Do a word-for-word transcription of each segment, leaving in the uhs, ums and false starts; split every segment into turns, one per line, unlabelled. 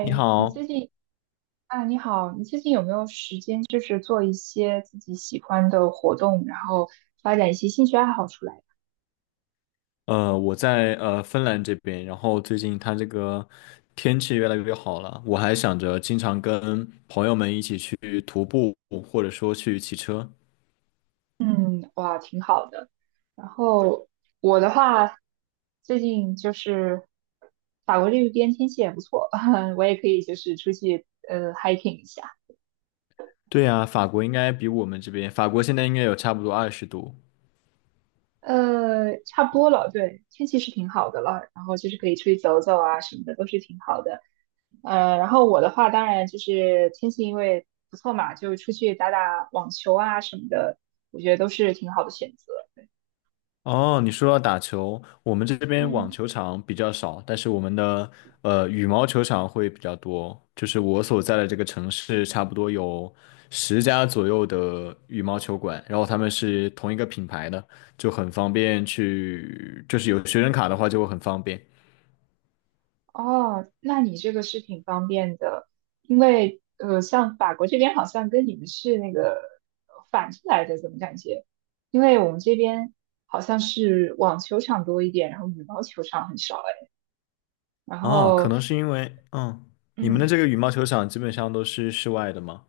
你好，
啊，你好，你最近有没有时间，就是做一些自己喜欢的活动，然后发展一些兴趣爱好出来？
呃，我在呃芬兰这边，然后最近它这个天气越来越好了，我还想着经常跟朋友们一起去徒步，或者说去骑车。
嗯，哇，挺好的。然后我的话，最近就是法国这边天气也不错，我也可以就是出去呃 hiking 一下。
对呀，法国应该比我们这边，法国现在应该有差不多二十度。
呃，差不多了，对，天气是挺好的了，然后就是可以出去走走啊什么的，都是挺好的。呃，然后我的话，当然就是天气因为不错嘛，就出去打打网球啊什么的，我觉得都是挺好的选择。
哦，你说到打球，我们这边网
嗯，
球场比较少，但是我们的呃羽毛球场会比较多。就是我所在的这个城市，差不多有十家左右的羽毛球馆，然后他们是同一个品牌的，就很方便去，就是有学生卡的话就会很方便。
哦，那你这个是挺方便的，因为呃，像法国这边好像跟你们是那个反着来的，怎么感觉？因为我们这边好像是网球场多一点，然后羽毛球场很少哎，然
哦，可
后
能是因为，嗯，你们的
嗯
这个羽毛球场基本上都是室外的吗？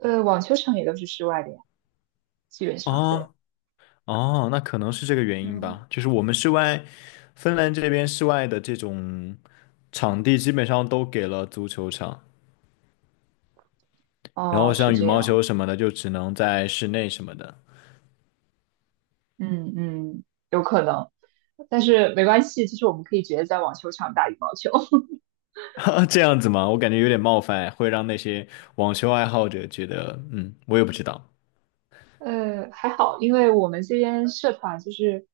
呃，网球场也都是室外的呀，基本上对。
哦哦，那可能是这个原因
嗯，
吧。就是我们室外，芬兰这边室外的这种。场地基本上都给了足球场，然
哦，
后
是
像羽
这
毛
样。
球什么的就只能在室内什么的。
嗯嗯，有可能，但是没关系，其实我们可以直接在网球场打羽毛球。
这样子吗？我感觉有点冒犯，会让那些网球爱好者觉得，嗯，我也不知道。
呃，还好，因为我们这边社团就是，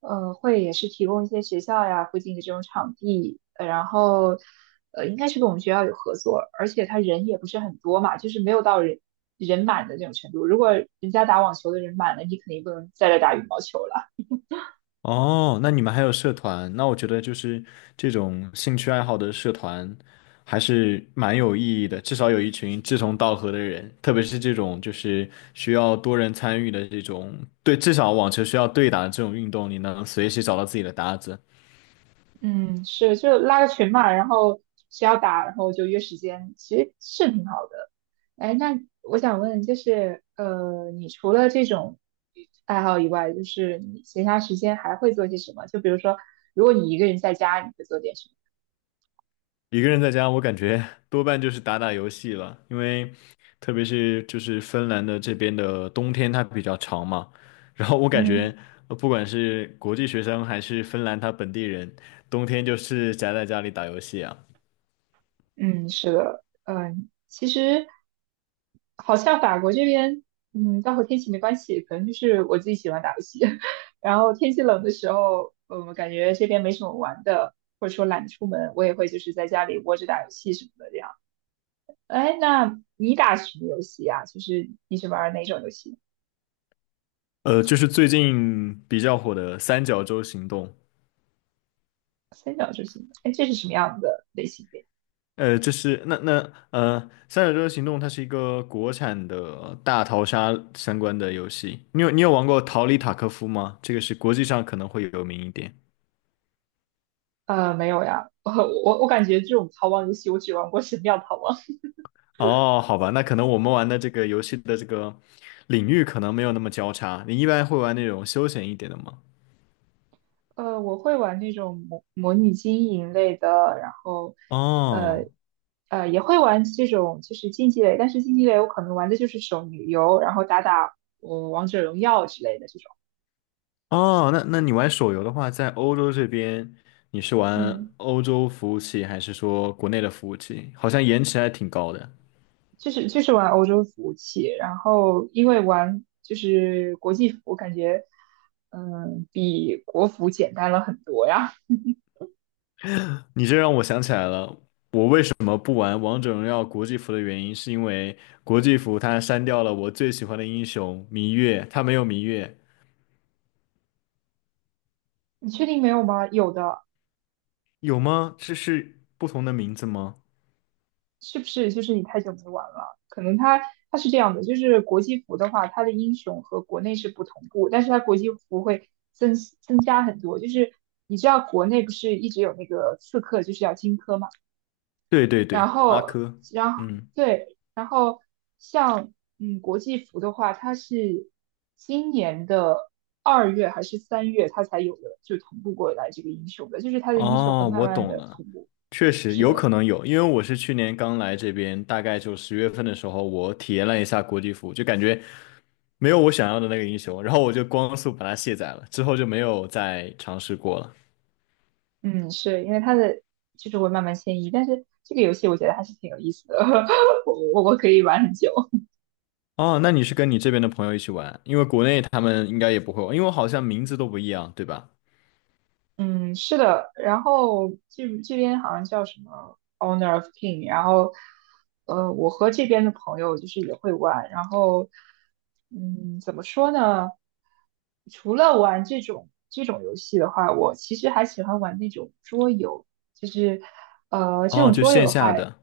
呃，会也是提供一些学校呀附近的这种场地，呃然后，呃，应该是跟我们学校有合作，而且他人也不是很多嘛，就是没有到人人满的那种程度。如果人家打网球的人满了，你肯定不能在这打羽毛球了。
哦，那你们还有社团？那我觉得就是这种兴趣爱好的社团还是蛮有意义的，至少有一群志同道合的人，特别是这种就是需要多人参与的这种，对，至少网球需要对打的这种运动，你能随时找到自己的搭子。
嗯，是，就拉个群嘛，然后谁要打，然后就约时间，其实是挺好的。哎，那我想问，就是呃，你除了这种爱好以外，就是你闲暇时间还会做些什么？就比如说，如果你一个人在家，你会做点什么？
一个人在家，我感觉 多半就是打打游戏了，因为特别是就是芬兰的这边的冬天它比较长嘛，然后我感
嗯
觉呃不管是国际学生还是芬兰他本地人，冬天就是宅在家里打游戏啊。
嗯，是的，嗯，其实好像法国这边，嗯，倒和天气没关系，可能就是我自己喜欢打游戏，然后天气冷的时候，嗯，我感觉这边没什么玩的，或者说懒得出门，我也会就是在家里窝着打游戏什么的这样。哎，那你打什么游戏呀？就是你是玩哪种游戏？
呃，就是最近比较火的三角洲行动。
三角洲行。哎，这是什么样的类型的呀
呃，这是那那呃三角洲行动它是一个国产的大逃杀相关的游戏，你有你有玩过逃离塔科夫吗？这个是国际上可能会有名一点。
呃，没有呀，我我我感觉这种逃亡游戏我只玩过《神庙逃亡》
哦，好吧，那可能我们玩的这个游戏的这个领域可能没有那么交叉。你一般会玩那种休闲一点的吗？
呃，我会玩那种模模拟经营类的，然后，呃，
哦
呃，也会玩这种就是竞技类，但是竞技类我可能玩的就是手游，然后打打我王者荣耀之类的这种，
哦，那那你玩手游的话，在欧洲这边，你是玩
嗯，
欧洲服务器还是说国内的服务器？好像延迟还挺高的。
就是就是玩欧洲服务器，然后因为玩就是国际服，我感觉嗯比国服简单了很多呀。
你这让我想起来了，我为什么不玩王者荣耀国际服的原因，是因为国际服它删掉了我最喜欢的英雄芈月，它没有芈月。
你确定没有吗？有的，
有吗？这是不同的名字吗？
是不是就是你太久没玩了？可能它它是这样的，就是国际服的话，它的英雄和国内是不同步，但是它国际服会增增加很多。就是你知道国内不是一直有那个刺客就是要荆轲嘛，
对对
然
对，阿
后
珂。
然后
嗯。
对，然后像嗯国际服的话，它是今年的二月还是三月它才有的，就同步过来这个英雄的，就是它的英雄会
哦，
慢
我
慢
懂
的
了，
同步。
确实
是
有
的。
可能有，因为我是去年刚来这边，大概就十月份的时候，我体验了一下国际服务就感觉没有我想要的那个英雄，然后我就光速把它卸载了，之后就没有再尝试过了。
嗯，是因为它的就是会慢慢迁移，但是这个游戏我觉得还是挺有意思的，我我我可以玩很久。
哦，那你是跟你这边的朋友一起玩，因为国内他们应该也不会玩，因为好像名字都不一样，对吧？
嗯，是的，然后这这边好像叫什么 o w n e r of King,然后呃，我和这边的朋友就是也会玩，然后嗯，怎么说呢？除了玩这种这种游戏的话，我其实还喜欢玩那种桌游，就是呃，这
哦，
种
就
桌游
线
的
下
话，
的。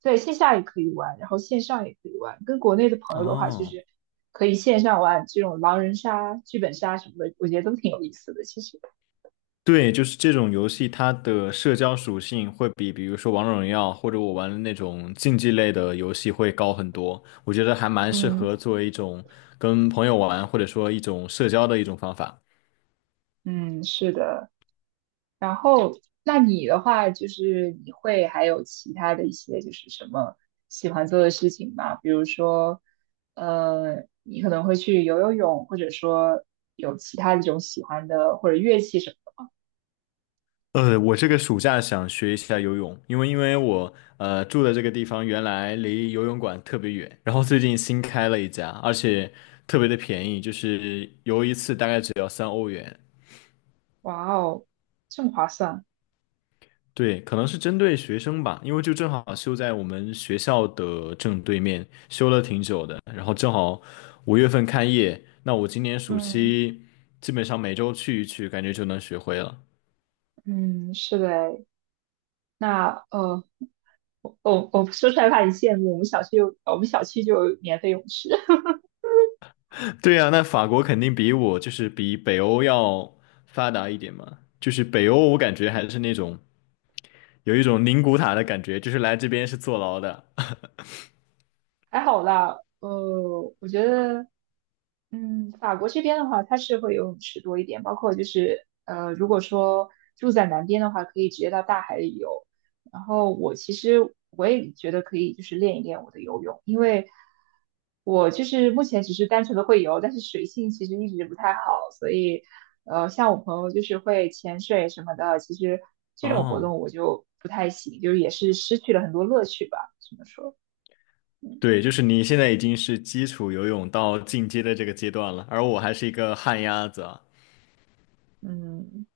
在线下也可以玩，然后线上也可以玩，跟国内的朋友的话，就
哦。
是可以线上玩这种狼人杀、剧本杀什么的，我觉得都挺有意思的，其实，
对，就是这种游戏，它的社交属性会比，比如说王者荣耀或者我玩的那种竞技类的游戏会高很多。我觉得还蛮适
嗯。
合作为一种跟朋友玩，或者说一种社交的一种方法。
嗯，是的。然后，那你的话，就是你会还有其他的一些，就是什么喜欢做的事情吗？比如说，呃，你可能会去游游泳，或者说有其他一种喜欢的或者乐器什么的
呃，我这个暑假想学一下游泳，因为因为我呃住的这个地方原来离游泳馆特别远，然后最近新开了一家，而且特别的便宜，就是游一次大概只要三欧元。
哇哦，这么划算。
对，可能是针对学生吧，因为就正好修在我们学校的正对面，修了挺久的，然后正好五月份开业，那我今年暑
嗯
期基本上每周去一去，感觉就能学会了。
嗯，是的诶，那呃，我我我说出来怕你羡慕，我们小区有我们小区就有免费泳池。
对呀，那法国肯定比我就是比北欧要发达一点嘛，就是北欧我感觉还是那种有一种宁古塔的感觉，就是来这边是坐牢的。
还好啦，呃，我觉得嗯，法国这边的话，它是会游泳池多一点，包括就是呃，如果说住在南边的话，可以直接到大海里游。然后我其实我也觉得可以，就是练一练我的游泳，因为我就是目前只是单纯的会游，但是水性其实一直不太好，所以呃，像我朋友就是会潜水什么的，其实这种活
哦，
动我就不太行，就是也是失去了很多乐趣吧，只能说，嗯
对，就是你现在已经是基础游泳到进阶的这个阶段了，而我还是一个旱鸭子啊。
嗯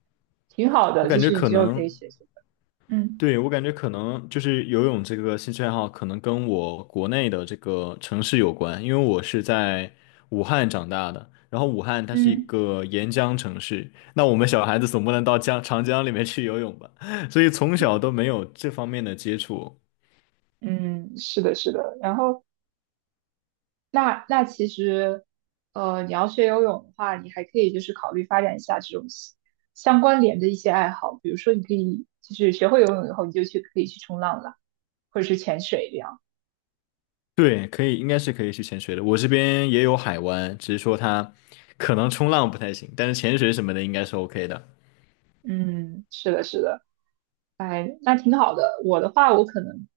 挺好
我
的，就
感觉
是你
可
之后可
能，
以学学的，嗯。
对，我感觉可能就是游泳这个兴趣爱好，可能跟我国内的这个城市有关，因为我是在武汉长大的，然后武汉它是一
嗯
个沿江城市，那我们小孩子总不能到江长江里面去游泳吧，所以从小都没有这方面的接触。
嗯，是的，是的。然后，那那其实，呃，你要学游泳的话，你还可以就是考虑发展一下这种相相关联的一些爱好，比如说你可以就是学会游泳以后，你就去可以去冲浪了，或者是潜水这样。
对，可以，应该是可以去潜水的。我这边也有海湾，只是说它可能冲浪不太行，但是潜水什么的应该是 OK 的。
嗯，是的，是的。哎，那挺好的。我的话，我可能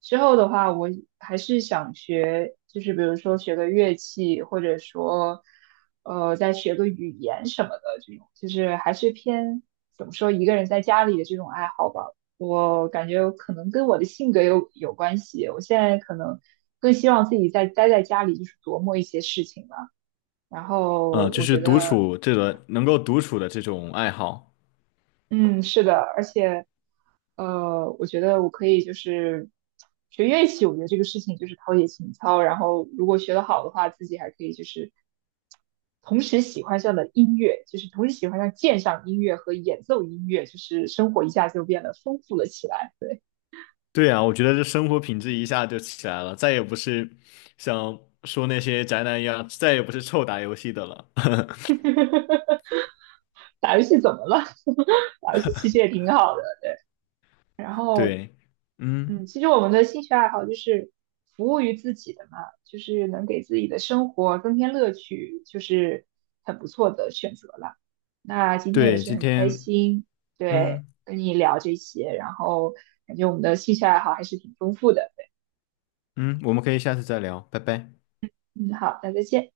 之后的话，我还是想学，就是比如说学个乐器，或者说，呃，再学个语言什么的这种，就是还是偏怎么说一个人在家里的这种爱好吧。我感觉可能跟我的性格有有关系。我现在可能更希望自己在待在家里，就是琢磨一些事情吧。然后
嗯，就
我
是
觉
独
得
处这个能够独处的这种爱好。
嗯，是的，而且，呃，我觉得我可以就是学乐器，我觉得这个事情就是陶冶情操，然后如果学得好的话，自己还可以就是同时喜欢上了音乐，就是同时喜欢上鉴赏音乐和演奏音乐，就是生活一下就变得丰富了起来。
对啊，我觉得这生活品质一下就起来了，再也不是像说那些宅男一样，再也不是臭打游戏的了。
打游戏怎么了？打游戏其实也挺好的。然后
对。嗯。
嗯，其实我们的兴趣爱好就是服务于自己的嘛，就是能给自己的生活增添乐趣，就是很不错的选择了。那今天也
对，
是
今
很开
天。
心，对，
嗯
跟你聊这些，然后感觉我们的兴趣爱好还是挺丰富的。
嗯，我们可以下次再聊，拜拜。
嗯，好，那再见。